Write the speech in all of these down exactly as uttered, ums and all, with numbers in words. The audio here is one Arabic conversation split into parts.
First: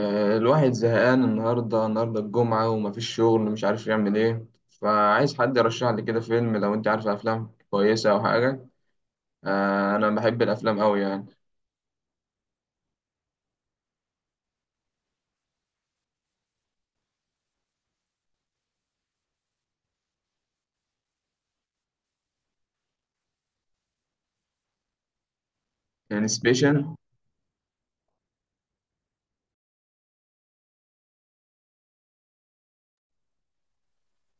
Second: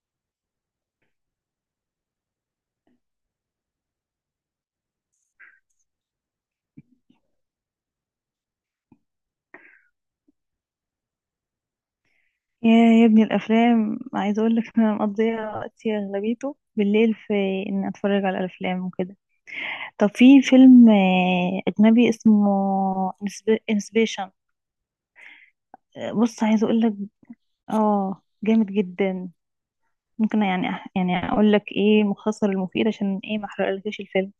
آه، الواحد زهقان النهاردة النهاردة الجمعة ومفيش شغل مش عارف يعمل ايه فعايز حد يرشح لي كده فيلم لو انت عارف افلام كويسة او حاجة. آه، انا بحب الافلام اوي يعني. يا يا ابني، الافلام عايزه اقول لك انا مقضيه وقتي اغلبيته بالليل في ان اتفرج على الافلام وكده. طب في فيلم آه، اجنبي اسمه انسبيشن. يعني بص عايزه اقول لك سبيشال. اه جامد جدا. ممكن يعني أح- يعني اقول لك ايه مختصر المفيد عشان ايه ما احرقلكش الفيلم،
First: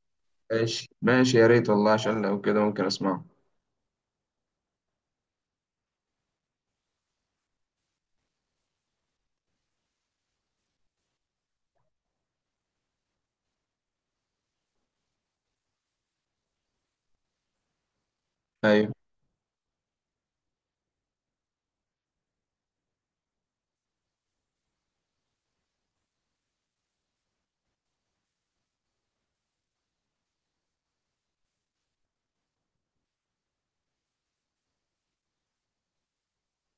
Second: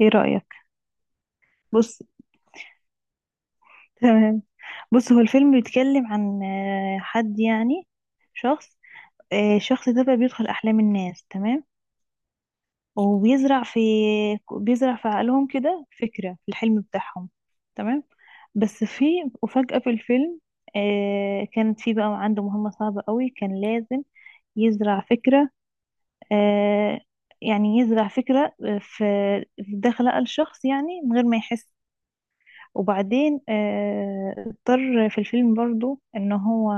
ايه رايك؟ ماشي ماشي يا ريت والله بص، عشان لو كده ممكن اسمعه. تمام. بص هو الفيلم بيتكلم عن آه، حد، يعني شخص. آه، الشخص ده بقى بيدخل احلام الناس، تمام، وبيزرع في بيزرع في عقلهم كده فكرة في الحلم بتاعهم، تمام. بس ايوه، في وفجأة في الفيلم، آه كانت في بقى عنده مهمة صعبة قوي، كان لازم يزرع فكرة، آه يعني يزرع فكرة آه، في في داخل عقل شخص يعني من غير ما يحس. وبعدين آه اضطر في الفيلم برضو ان هو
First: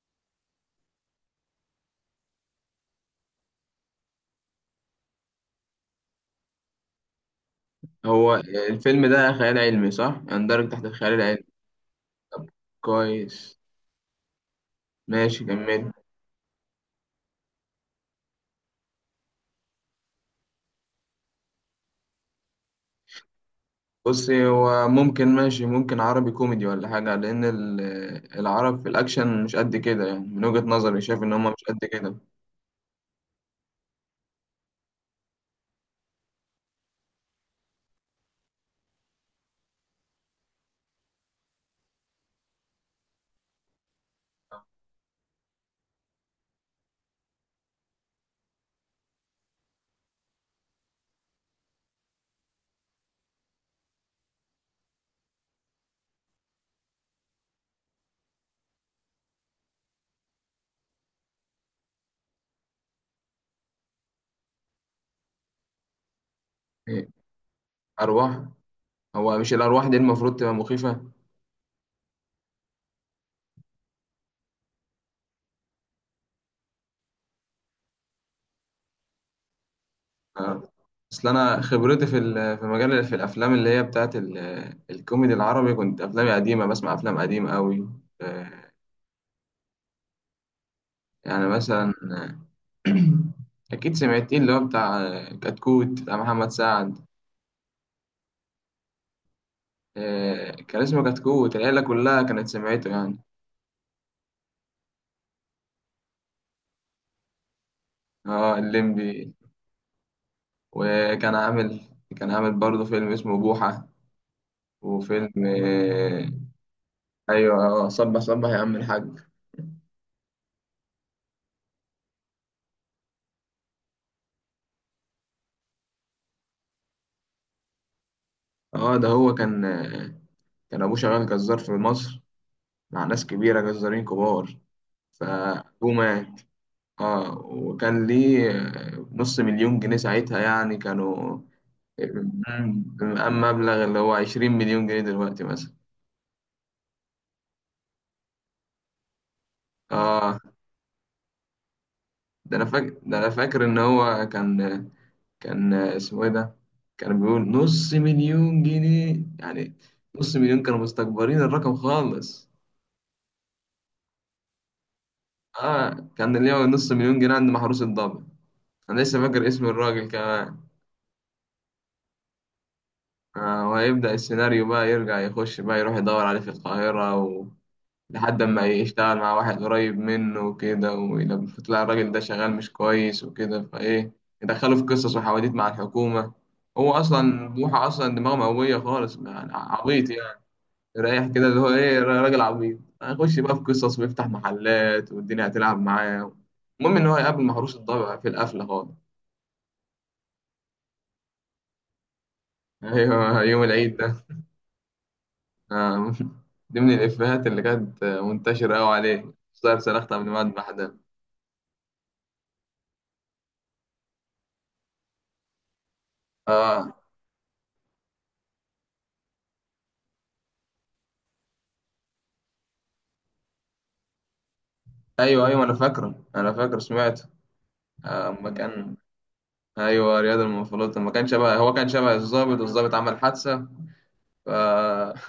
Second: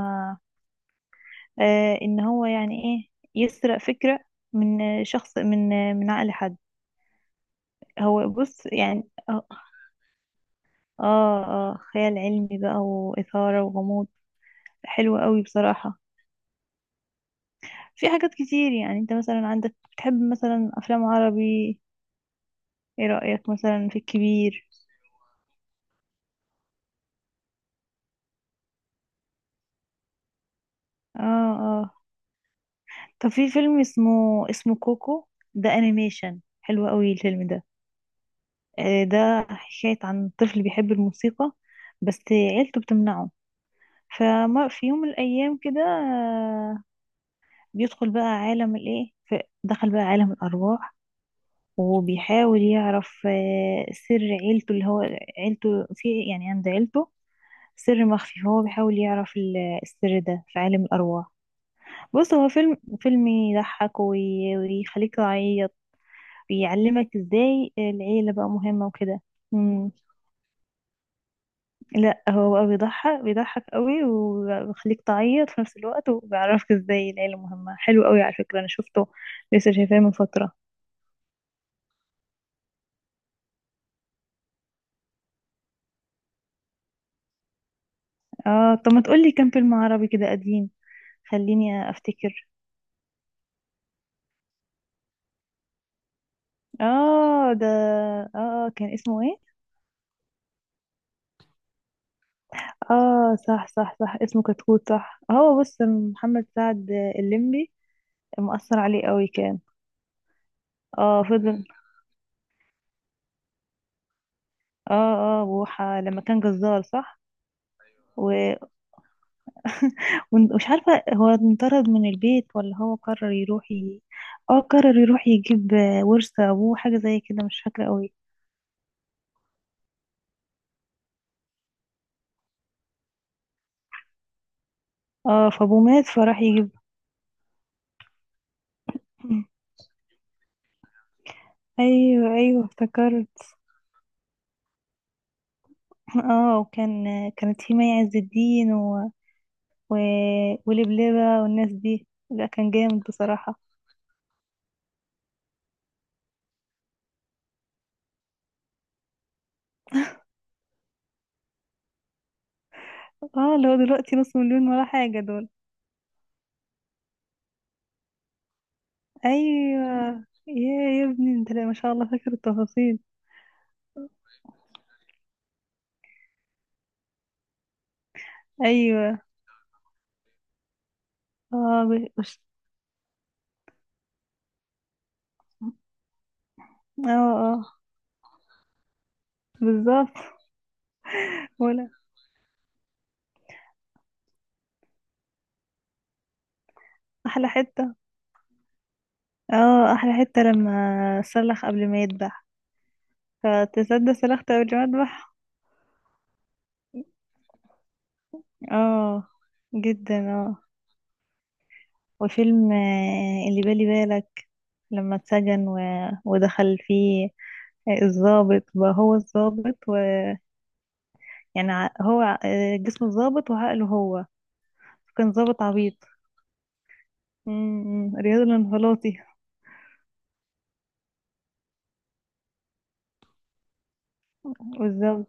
آه ان هو يعني ايه، يسرق فكرة من شخص، من من عقل حد. هو هو بص الفيلم يعني ده آه، خيال علمي صح؟ يندرج تحت الخيال العلمي. اه اه، خيال طب علمي بقى كويس، وإثارة وغموض. حلو قوي ماشي كمل. بصراحة. في حاجات كتير. يعني انت مثلا عندك بتحب مثلا أفلام عربي، ايه رأيك مثلا في بصي الكبير؟ هو ممكن ماشي، ممكن عربي كوميدي ولا حاجة لأن ال- العرب في الأكشن مش قد كده، يعني من وجهة نظري شايف إن هما اه مش قد اه، كده. طب في فيلم اسمه اسمه كوكو. ده انيميشن حلو قوي الفيلم ده. آه، ده حكاية عن طفل بيحب الموسيقى، بس عيلته بتمنعه. فما في يوم من الأيام كده، آه، بيدخل بقى عالم الايه ف- دخل بقى عالم الأرواح، وبيحاول يعرف آه، سر عيلته، اللي هو عيلته في، يعني عند عيلته سر مخفي، فهو بيحاول يعرف ال- السر ده في عالم الأرواح. بص هو فيلم فيلم يضحك وي- ويخليك تعيط، إيه، بيعلمك ازاي العيلة أرواح؟ بقى مهمة وكده. هو مش الأرواح مم. دي المفروض تبقى مخيفة؟ لا، هو بقى بيضحك بيضحك قوي وبيخليك تعيط في نفس الوقت، وبيعرفك ازاي العيلة مهمة. حلو قوي على فكرة، انا شفته لسه، شايفاه من فترة. آه، أصل أنا خبرتي في ال- في مجال في الأفلام اللي هي بتاعت ال- الكوميدي العربي، كنت أفلامي قديمة، بسمع أفلام قديمة أوي. آه، اه، طب ما تقولي كام فيلم عربي كده قديم. يعني خليني مثلا افتكر. أكيد سمعتين اللي هو بتاع آه، كتكوت بتاع محمد سعد. اه ده، اه آه، كان اسمه ايه؟ آه، كان اسمه كتكوت، العيلة كلها كانت سمعته يعني. اه صح صح صح، اسمه كتكوت. صح، هو بص محمد سعد، الليمبي اه مأثر عليه قوي الليمبي. كان. اه، وكان فضل. عامل، كان عامل برضه فيلم اسمه بوحة، وفيلم اه اه، بوحة لما آه، كان جزار، صح. ايوه، اه صبح صبح و- يا عم الحاج. ومش عارفة هو انطرد من البيت ولا هو قرر يروح ي... اه قرر يروح يجيب ورث ابوه، حاجة زي كده، مش فاكرة قوي. اه ده هو كان، آه، كان ابوه شغال جزار في مصر مع ناس كبيرة، جزارين كبار، اه، فابوه فابوه مات فراح مات. يجيب. اه وكان ليه آه، نص مليون جنيه ساعتها، يعني كانوا ايوه ايوه، افتكرت. اما مبلغ، اللي هو عشرين مليون جنيه دلوقتي مثلا. اه، وكان كانت في مي عز الدين و... و... اه ولبلبة والناس دي. لا، ده انا كان فاكر، جامد ده انا بصراحة. فاكر ان هو كان، كان اسمه ايه ده؟ كان بيقول نص مليون جنيه، يعني نص مليون كانوا مستكبرين الرقم خالص. اه، اللي هو دلوقتي نص مليون ولا حاجة دول. اه كان اللي هو نص مليون جنيه عند محروس الضابط، انا لسه فاكر اسم الراجل ايوه، كمان. يا يا ابني انت، لا ما شاء الله، فاكر التفاصيل. آه وهيبدأ السيناريو بقى يرجع يخش بقى يروح يدور عليه في القاهرة و... لحد ما يشتغل ايوه، مع واحد قريب منه وكده، ولما تلاقي اه، الراجل ب- ده بش... شغال مش كويس وكده فايه، يدخله في قصص وحواديت مع الحكومة. هو اه اصلا اه، بوحة اصلا دماغه مقوية خالص يعني، عبيط بالظبط. يعني. رايح كده اللي هو ولا ايه، را- راجل عبيط، هنخش بقى في قصص ويفتح محلات والدنيا هتلعب معاه. المهم ان هو يقابل احلى مهروس حتة. الضبع في القفله خالص. اه، احلى حتة لما سلخ قبل ما يذبح، ايوه يوم العيد فتصدق ده. سلخت قبل ما اذبح. آه، دي من الافيهات اللي كانت منتشره قوي اه، عليه، صار صرخت جدا، قبل ما اه. اذبح ده. وفيلم آه، اللي بالي بالك، لما اتسجن و... ودخل اه فيه الظابط، بقى هو الظابط، ويعني هو آه، جسم الظابط وعقله هو. كان ايوه، ظابط ايوه انا عبيط. فاكره انا فاكر سمعته. امم آه، رياضي اما كان، الانفلاطي. ايوه رياض المنفلوطي، ما كان شبه، هو كان شبه الضابط، والضابط عمل حادثه. ف آه، بالظبط.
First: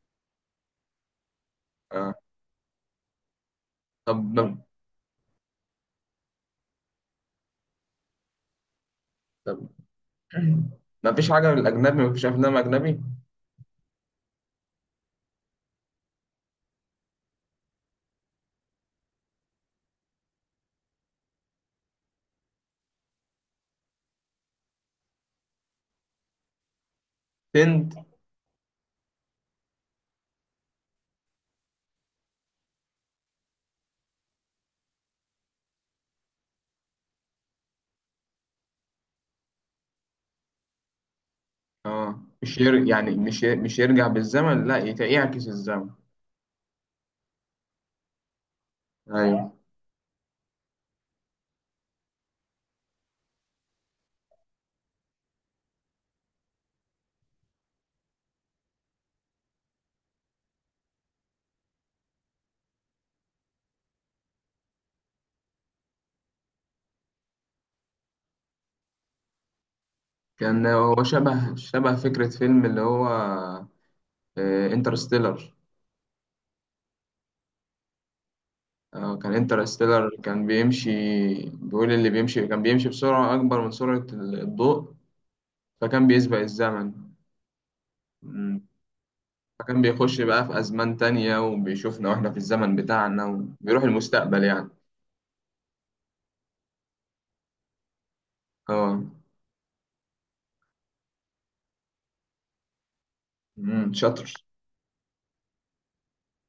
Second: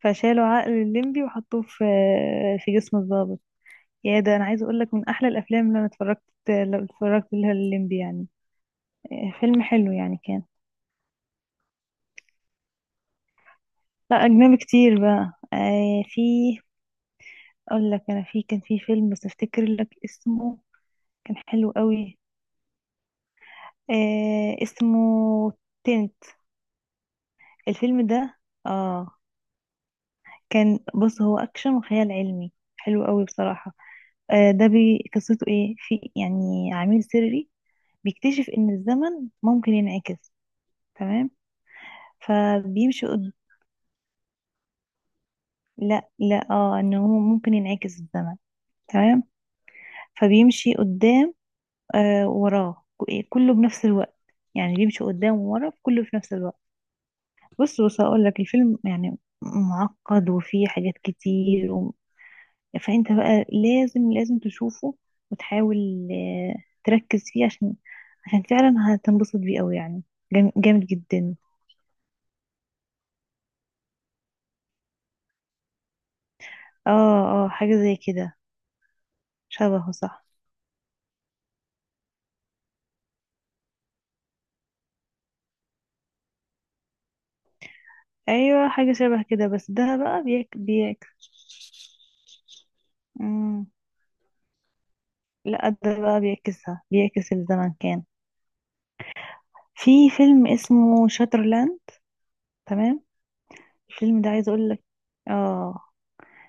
فشالوا عقل الليمبي وحطوه في آه، في جسم الظابط. يا ده انا طب، عايزه اقول لك، من احلى الافلام اللي انا اتفرجت، لو اتفرجت لها الليمبي يعني. آه، طب فيلم حلو يعني كان. ما فيش حاجه من الاجنبي؟ ما فيش افلام اجنبي؟ لا، اجنبي كتير بقى. آه، في اقول لك، انا في كان في فيلم بس افتكر لك اسمه، كان حلو قوي. آه، اسمه تنت، هند. الفيلم ده. اه، كان بص هو اكشن وخيال علمي، حلو قوي بصراحة. آه ده بي قصته ايه، في يعني عميل سري بيكتشف ان الزمن ممكن ينعكس، تمام. اه مش ير... فبيمشي يعني قد... مش ي- مش يرجع بالزمن، لا يت- يعكس الزمن. لا لا، اه، ان هو ممكن ينعكس الزمن، تمام. ايوه فبيمشي قدام آه وراه ك- إيه، كله بنفس الوقت، يعني بيمشي قدام وورا كله في نفس الوقت. بص بص، هقول لك الفيلم يعني معقد وفيه حاجات كتير، فانت بقى لازم لازم تشوفه وتحاول آه، تركز فيه، عشان عشان فعلا هتنبسط بيه قوي يعني، جام- كان جامد هو جدا. شبه شبه فكرة فيلم اللي هو انترستيلر. اه اه، حاجة زي كده، آه كان شبهه انترستيلر صح. كان بيمشي، بيقول اللي بيمشي كان بيمشي بسرعة أكبر من سرعة ال- الضوء، فكان بيسبق الزمن. مم. ايوه، حاجة شبه كده، بس فكان ده بيخش بقى بقى بيك في أزمان بيك. تانية وبيشوفنا وإحنا في الزمن بتاعنا، مم. وبيروح المستقبل يعني. لا، ده بقى بيعكسها، بيعكس الزمن كان. اه. في فيلم اسمه شاترلاند، تمام. مم، الفيلم ده شاطر. عايز اقول لك، اه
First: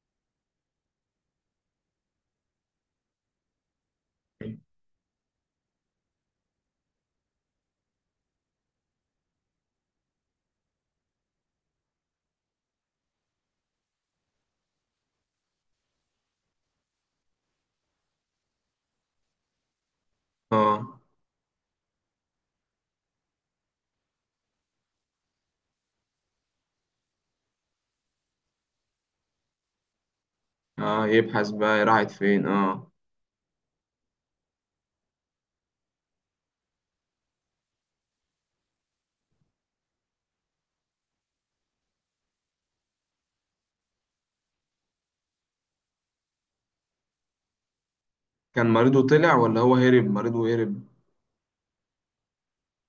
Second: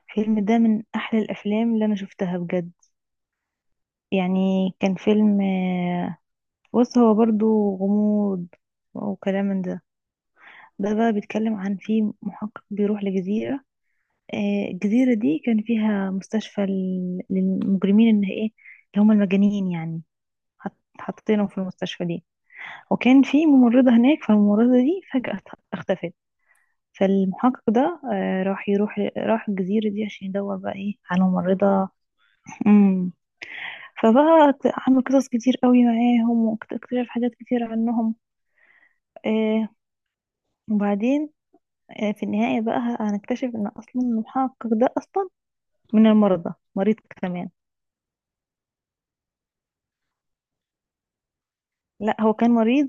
الفيلم ده من احلى الافلام اللي انا شفتها بجد يعني. كان فيلم، آه، بص هو برضو غموض وكلام من ده. ده بقى بيتكلم عن في محقق بيروح لجزيرة، آه، الجزيرة دي كان فيها مستشفى لل- للمجرمين، ان ايه، اللي هم المجانين يعني. حط- اه حطينهم في المستشفى دي، وكان في ممرضة هناك، فالممرضة دي فجأة ات- اختفت. فالمحقق ده آه، راح يروح راح الجزيرة دي عشان يدور بقى ايه اه على يبحث بقى ممرضة. راحت فين. اه فبقى ت- عامل قصص كتير قوي معاهم، واكتشف حاجات كتير عنهم. آه وبعدين آه في النهاية بقى هنكتشف ان اصلا المحقق ده اصلا من المرضى، مريض كمان. كان مريضه طلع، ولا هو هرب؟ مريضه هرب؟ لا، هو كان مريض.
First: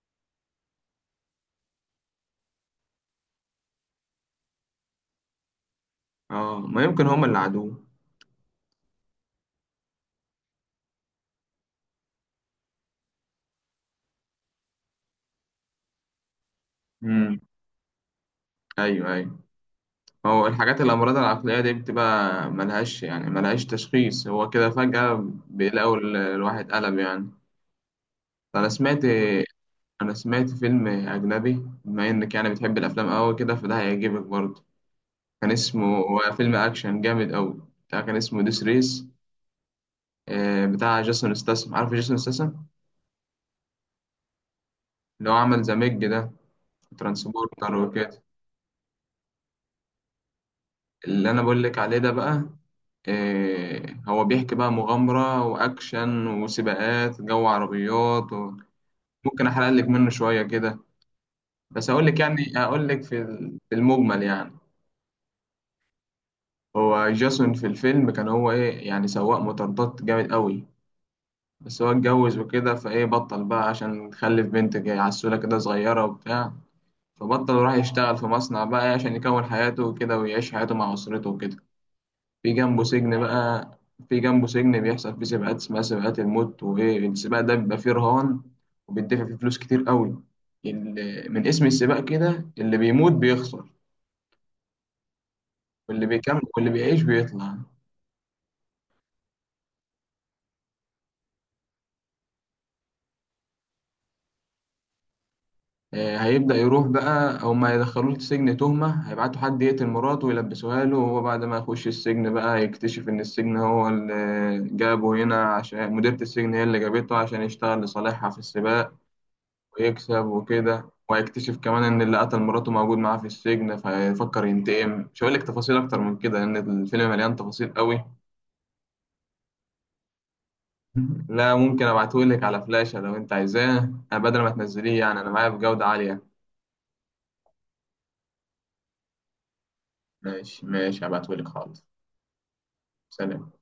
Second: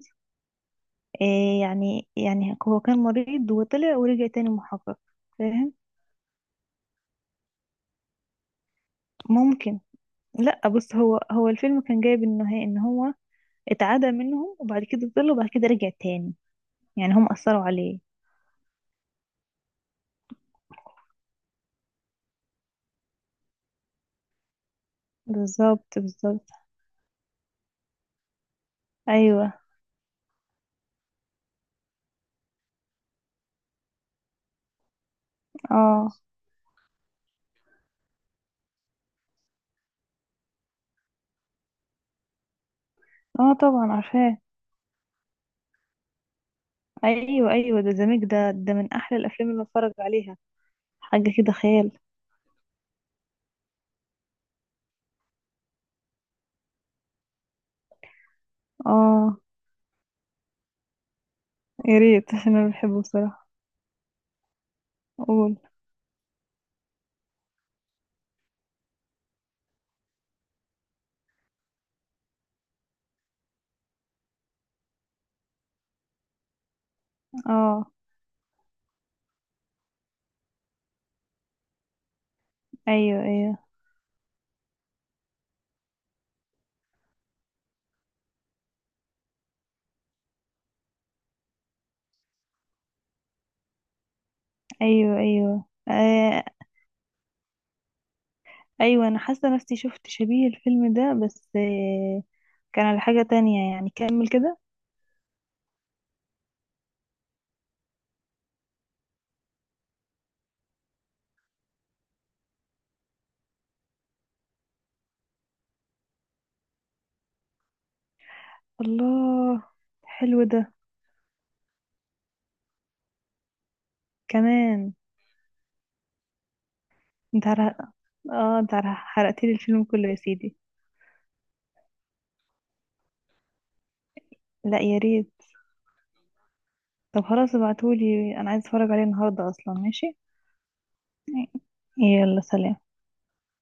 آه يعني يعني هو كان مريض وطلع ورجع تاني محقق، فاهم. اه ما يمكن هما اللي عادوه. ممكن. لا بص، هو هو الفيلم كان جايب النهاية ان هو اتعدى منهم وبعد كده طلع وبعد كده رجع تاني، يعني هم امم اثروا عليه. ايوه ايوه. هو الحاجات الامراض العقليه دي بتبقى ملهاش يعني، ملهاش تشخيص، هو كده فجاه بالظبط بيلاقوا ال- بالظبط. الواحد قلب يعني. انا سمعت، ايوه، انا سمعت فيلم اجنبي بما انك يعني بتحب الافلام قوي كده، فده هيعجبك برضه. كان اسمه، اه هو فيلم اكشن جامد قوي، بتاع، كان اسمه ديس ريس، بتاع جيسون ستاثام، عارف جيسون ستاثام؟ اه، طبعا عارفاه. اللي هو عمل ذا ميج ده، ايوه ترانسبورتر ايوه، ده وكده. زميك ده. ده من احلى الافلام اللي بتفرج عليها، اللي حاجه انا كده بقول لك خيال. عليه ده بقى إيه؟ هو بيحكي بقى مغامرة واكشن وسباقات جو، عربيات و... اه ممكن احرق لك منه شوية كده، بس يا اقول لك ريت، يعني، عشان انا اقول بحبه لك في بصراحه. ال- في المجمل يعني. قول. هو جاسون في الفيلم كان هو ايه يعني، سواق مطاردات جامد قوي، بس هو اتجوز وكده فايه، بطل بقى عشان خلف بنت جاي عسولة كده صغيرة وبتاع، فبطل وراح اه، يشتغل في مصنع بقى عشان يكون حياته وكده، ويعيش حياته مع أسرته وكده. في جنبه سجن ايوه ايوه بقى، في جنبه سجن بيحصل فيه سباقات، اسمها سباقات الموت، وايه السباق ده بيبقى فيه رهان وبيدفع فيه فلوس كتير قوي، اللي من اسم السباق كده، اللي بيموت بيخسر ايوه ايوه واللي بيكمل آه واللي بيعيش بيطلع. ايوه. انا حاسه نفسي شفت شبيه الفيلم ده، بس آه كان على حاجه تانية يعني. كمل كده. آه، هيبدأ يروح بقى، هما هيدخلوه السجن تهمة، هيبعتوا حد يقتل مراته ويلبسوها له، وهو بعد ما يخش السجن بقى يكتشف إن السجن هو اللي جابه هنا، عشان مديرة السجن هي اللي جابته عشان يشتغل لصالحها في السباق الله. ويكسب حلو ده وكده. وهيكتشف كمان ان اللي قتل مراته موجود معاه في السجن، فيفكر كمان. ينتقم. مش هقول لك تفاصيل اكتر من كده لان الفيلم مليان انت تفاصيل عرق... قوي. اه انت حرقت لي الفيلم كله يا سيدي. لا ممكن ابعته لك على فلاشة لو انت عايزاه، أنا بدل ما لا تنزليه يا يعني، انا ريت. معايا بجودة عالية. طب خلاص، ابعتولي، انا عايز اتفرج عليه النهارده اصلا، ماشي. ماشي ماشي هبعته لك، حاضر. يلا سلام. سلام.